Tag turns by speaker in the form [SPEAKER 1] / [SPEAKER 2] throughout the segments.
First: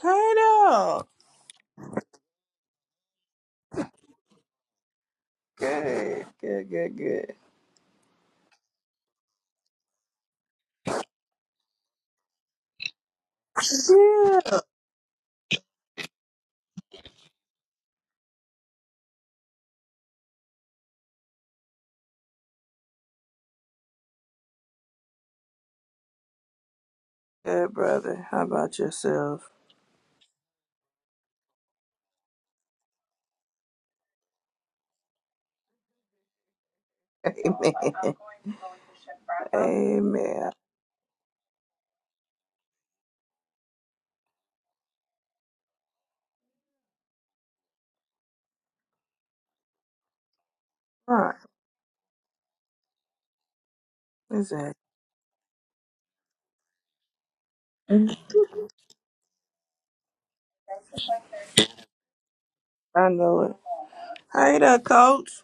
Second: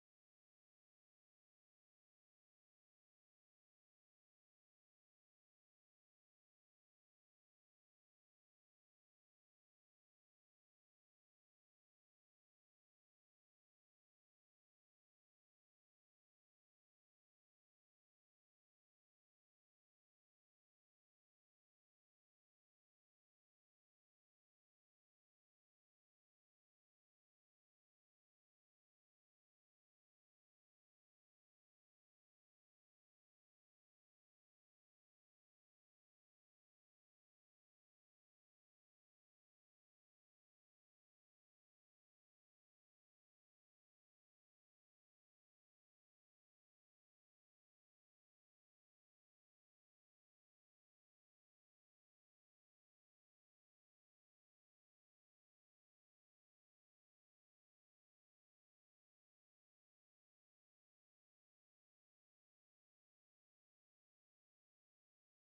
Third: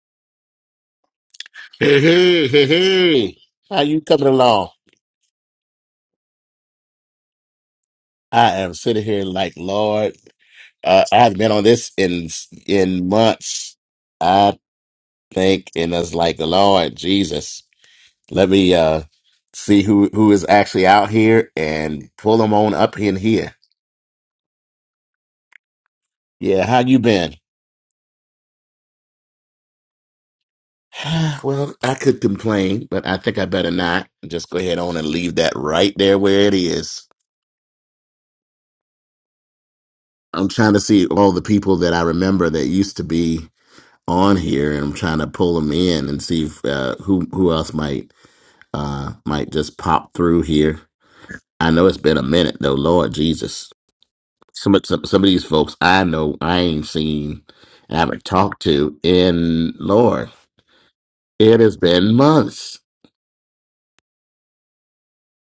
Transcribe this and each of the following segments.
[SPEAKER 1] Turtle.
[SPEAKER 2] Hey, hey, hey, hey. How you coming along?
[SPEAKER 1] Good, good, good, good.
[SPEAKER 2] I am sitting here like, Lord, uh, I haven't been on this in in months.
[SPEAKER 1] Yeah.
[SPEAKER 2] I think, and it's like, Lord Jesus, let me uh see who who is actually out here and pull them on up in here. Yeah, how you been?
[SPEAKER 1] Good, brother. How about yourself?
[SPEAKER 2] Well, I could complain, but I think I better not. Just go ahead on and leave that right there where it is.
[SPEAKER 1] Amen.
[SPEAKER 2] I'm
[SPEAKER 1] Amen.
[SPEAKER 2] trying to see all the people that I remember that used to be. on here, and I'm trying to pull them in and see if, uh, who who else might uh, might just pop through here.
[SPEAKER 1] All right.
[SPEAKER 2] I know it's been a minute though, Lord Jesus.
[SPEAKER 1] What's that?
[SPEAKER 2] Some of- some, some of these folks I know I ain't seen, and
[SPEAKER 1] I
[SPEAKER 2] haven't talked to in Lord. It has been months.
[SPEAKER 1] know it. Hey there, coach.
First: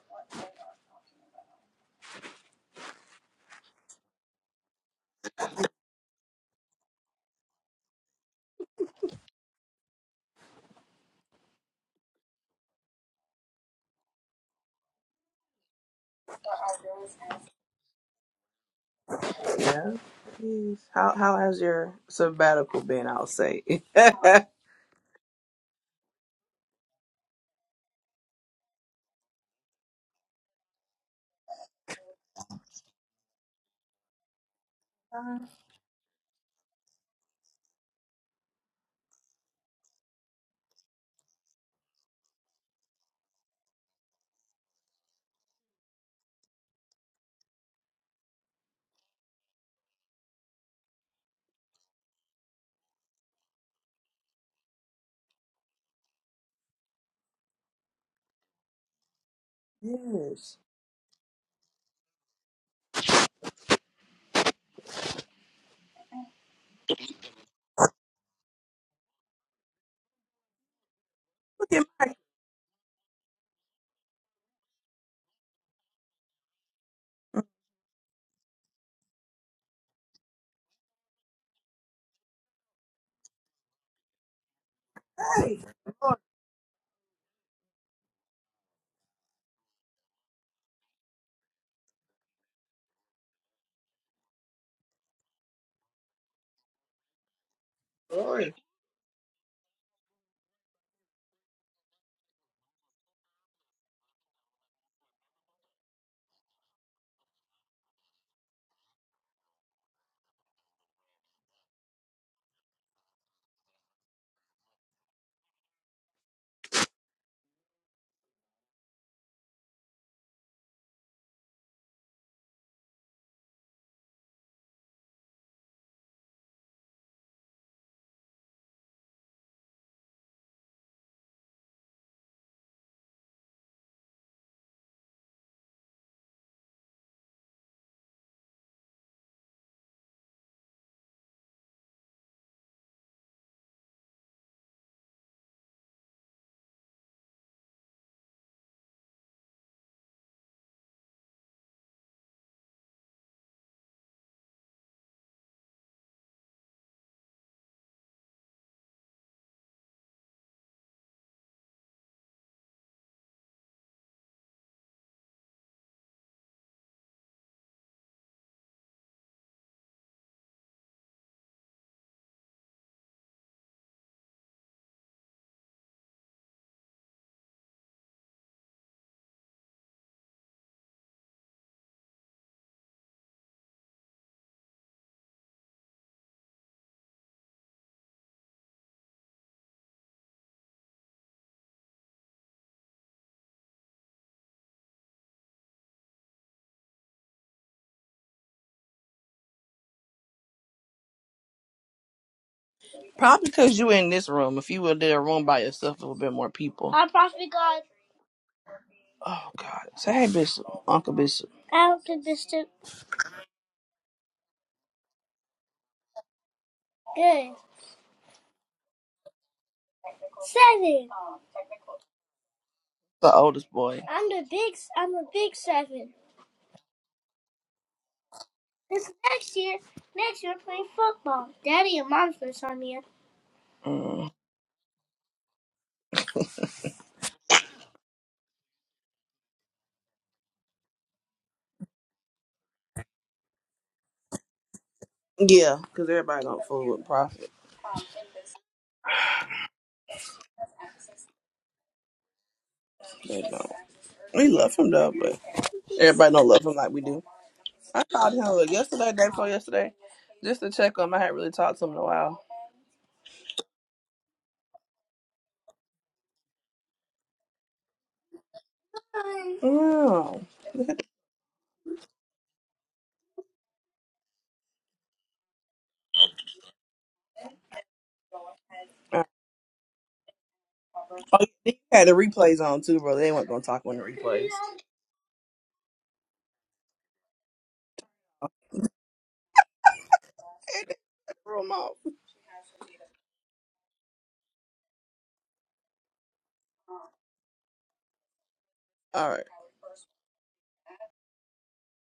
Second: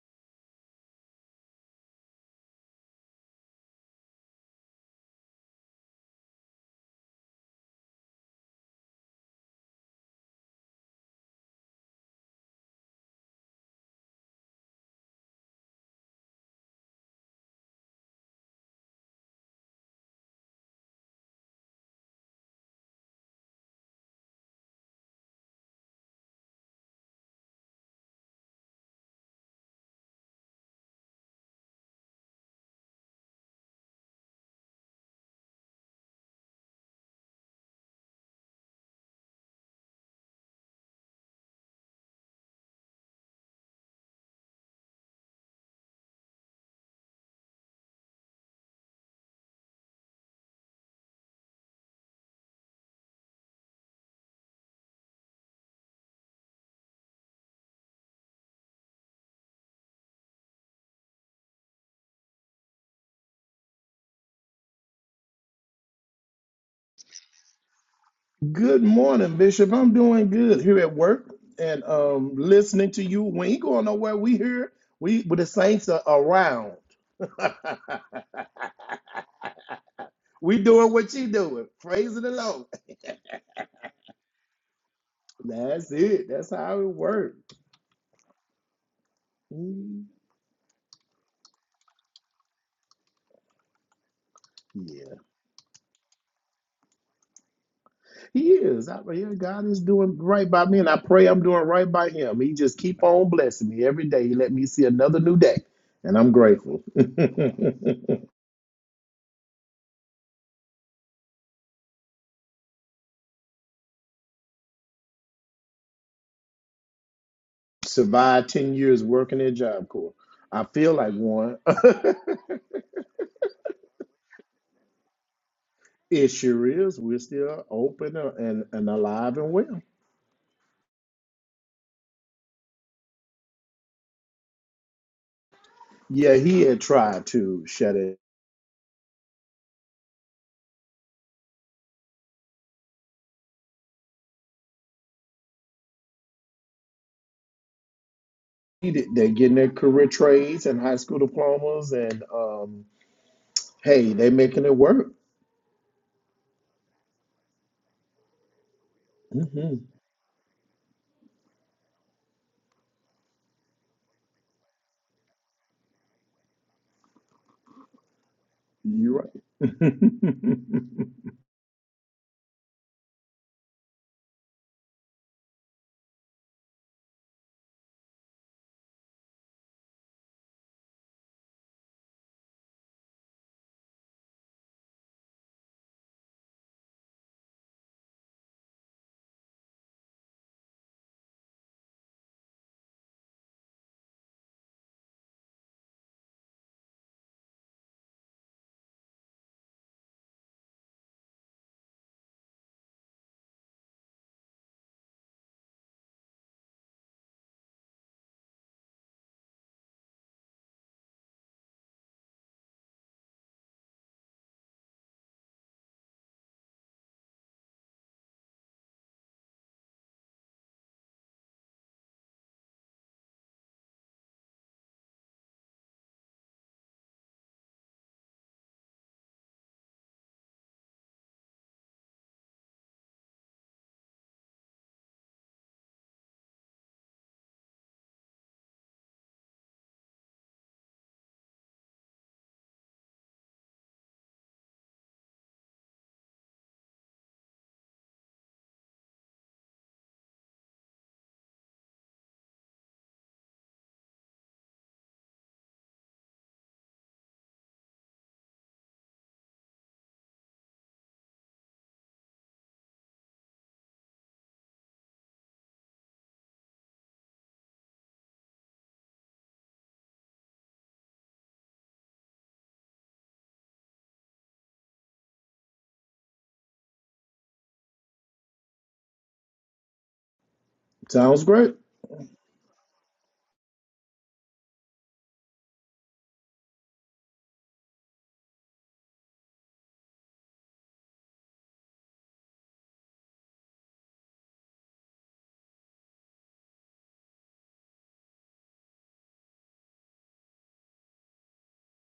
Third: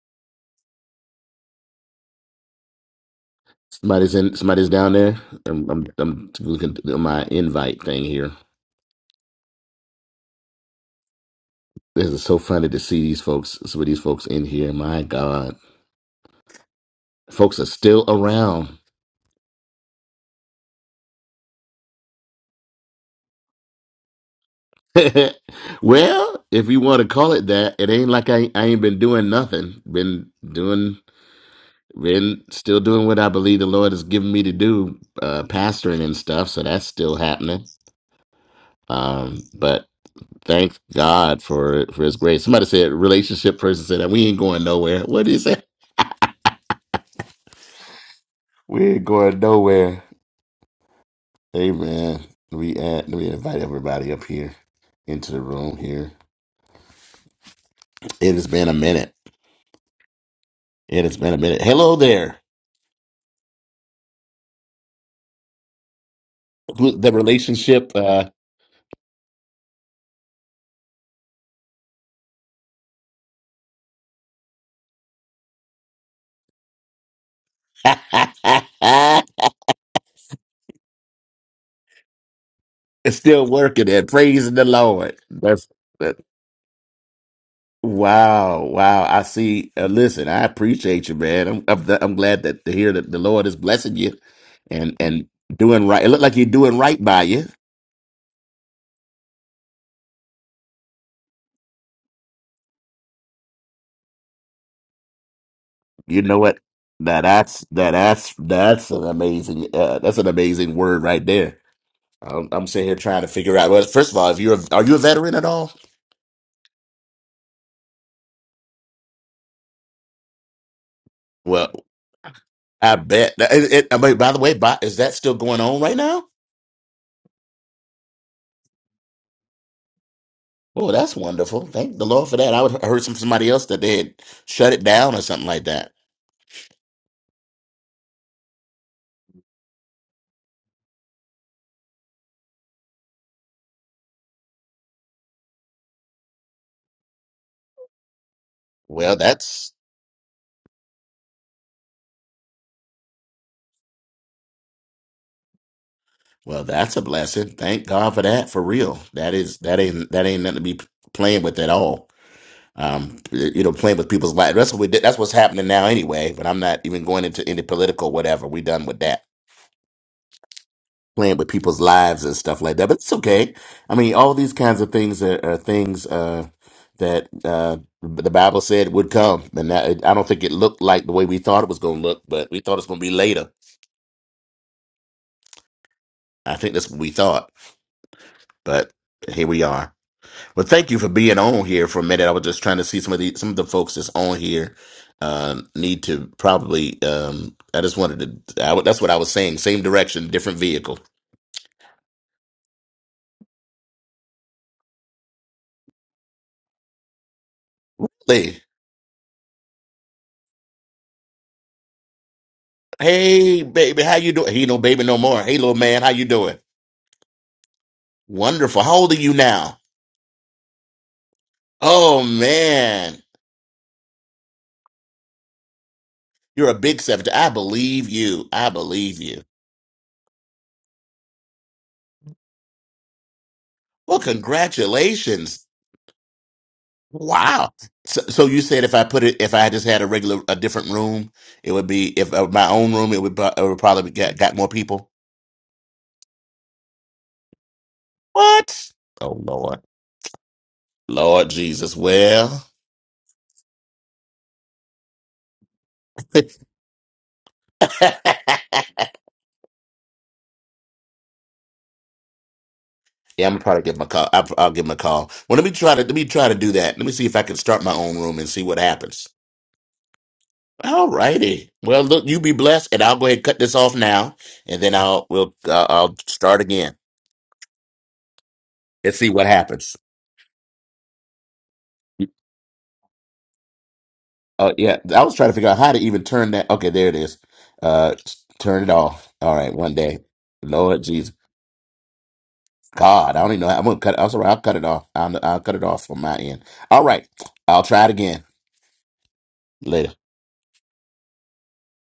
[SPEAKER 2] Somebody's in. Somebody's down there. I'm, I'm, I'm looking at my invite thing here. This is so funny to see these folks. Some of these folks in here. My God, folks are still around.
[SPEAKER 1] Yeah. Yes. How how has your sabbatical been, I'll say? yes.
[SPEAKER 2] well, if you want to call it that, it ain't like I, I ain't been doing nothing. Been doing, been still doing what I believe the Lord has given me to do, uh, pastoring and stuff. So that's still happening. Um, but thank God for for His grace. Somebody said relationship person said that we ain't going nowhere. What did he say? We ain't going nowhere. Amen. We uh, let me invite everybody up here into the room here. It has been a minute. It has been a minute. Hello there. the relationship uh
[SPEAKER 3] Good morning, Bishop. I'm doing good here at work
[SPEAKER 1] Look
[SPEAKER 3] and
[SPEAKER 1] at my
[SPEAKER 3] um, listening to you. We ain't going nowhere. We here. We with the saints are around. we doing what you doing. Praise the Lord.
[SPEAKER 2] is still working and praising the Lord.
[SPEAKER 1] hey.
[SPEAKER 2] That's
[SPEAKER 3] That's
[SPEAKER 2] that,
[SPEAKER 1] Lord,
[SPEAKER 3] it. That's how it works.
[SPEAKER 2] wow, wow. I see. Uh,
[SPEAKER 3] Mm,
[SPEAKER 2] listen, I appreciate you, man. I'm I'm, I'm glad that to hear that the Lord is blessing you and
[SPEAKER 3] Yeah,
[SPEAKER 2] and doing right. It looked like you're doing right by you.
[SPEAKER 3] he
[SPEAKER 1] glory.
[SPEAKER 3] is. I, yeah, God is doing right by me, and I pray I'm doing right by Him. He just keep on blessing me every day. He let me see another new day, and
[SPEAKER 2] You
[SPEAKER 3] I'm
[SPEAKER 2] know what?
[SPEAKER 3] grateful.
[SPEAKER 2] Now that's now that's that's an amazing uh, that's an amazing word right there. I'm, I'm sitting here trying to figure out. Well, first of all, if you're a, are you a veteran at all?
[SPEAKER 3] survived 10 years working at Job Corps. I feel like one.
[SPEAKER 2] Well. I bet. It, it, I mean, by the way, by, is that still going on right now?
[SPEAKER 3] it sure is. We're still open and, and alive and well.
[SPEAKER 2] Oh, that's wonderful. Thank the Lord for that. I, would, I heard from somebody else that they had shut it down or something like that.
[SPEAKER 3] Yeah, he had tried to shut it. He did-
[SPEAKER 2] Well,
[SPEAKER 3] They're getting their
[SPEAKER 2] that's
[SPEAKER 3] career trades and high school diplomas, and um, hey, they're making it work.
[SPEAKER 2] well, that's a blessing. Thank God for that. For real, that is
[SPEAKER 3] hmm
[SPEAKER 2] that ain't that ain't nothing to be playing with at all. Um, you know, playing with people's lives. That's what we did. That's what's happening now, anyway. But I'm not even going into any political whatever. We done with that
[SPEAKER 3] You're right.
[SPEAKER 2] playing with people's lives and stuff like that. But it's okay. I mean, all these kinds of things are, are things uh, that uh, the Bible said would come, and that, I don't think it looked like the way we thought it was going to look, but we thought it's going to be later. I think that's what we thought, but here we are. Well, thank you for being on here for a minute. I was just trying to see some of the some of the folks that's on here um, need to probably. Um, I just wanted to. I, would- that's what I was saying. Same direction, different vehicle.
[SPEAKER 1] Probably because you in this room. If you were in a room by yourself, it would have been more people. I probably got.
[SPEAKER 2] Hey.
[SPEAKER 1] Oh, God. Say hey, Bishop. Uncle Bishop. Uncle Bishop.
[SPEAKER 2] Hey, baby, how you doing? He no baby no more. Hey, little man, how you doing?
[SPEAKER 1] Good.
[SPEAKER 2] Wonderful. How old are you now?
[SPEAKER 1] Seven.
[SPEAKER 2] Oh, man.
[SPEAKER 1] The oldest boy. I'm the big. I'm the big seven.
[SPEAKER 2] You're a big 70. I believe you. I
[SPEAKER 1] This
[SPEAKER 2] believe you.
[SPEAKER 1] next year, next year we're playing football. Daddy and mom's gonna sign me up.
[SPEAKER 2] Well,
[SPEAKER 1] Mm.
[SPEAKER 2] congratulations. Wow. So, so you said if I put it, if I just had a regular, a different room, it would be, if uh, my own room, it would, bu- it would probably get, got more people.
[SPEAKER 1] Yeah, because everybody don't fool with Prophet.
[SPEAKER 2] What? Oh, Lord. Lord Jesus. Well.
[SPEAKER 1] They don't. We love him though, but everybody don't love him like we do. I called him like, yesterday, day before yesterday, just to check on him. I hadn't really talked to him in a while.
[SPEAKER 2] Yeah, I'm probably give him a call. I'll, I'll give him a call. Well, let me try to let me try to do that. Let me see if I can start my own room and see what happens.
[SPEAKER 1] Hi. Oh.
[SPEAKER 2] All righty. Well, look, you be blessed, and I'll go ahead and cut this off now, and then I'll we'll uh, I'll start again and
[SPEAKER 1] oh
[SPEAKER 2] see what happens.
[SPEAKER 3] Sounds great.
[SPEAKER 1] he had the replays on too, bro. They weren't gonna talk on the replays.
[SPEAKER 2] Oh yeah, I was trying to figure out how to even turn that. Okay, there it is. Uh, s- turn it off. All right, one day. Lord Jesus,
[SPEAKER 1] All right.
[SPEAKER 2] God, I don't even know. How, I'm gonna cut. I'm sorry, I'll cut it off. I'll, I'll cut it off from my end. All right, I'll try it again later.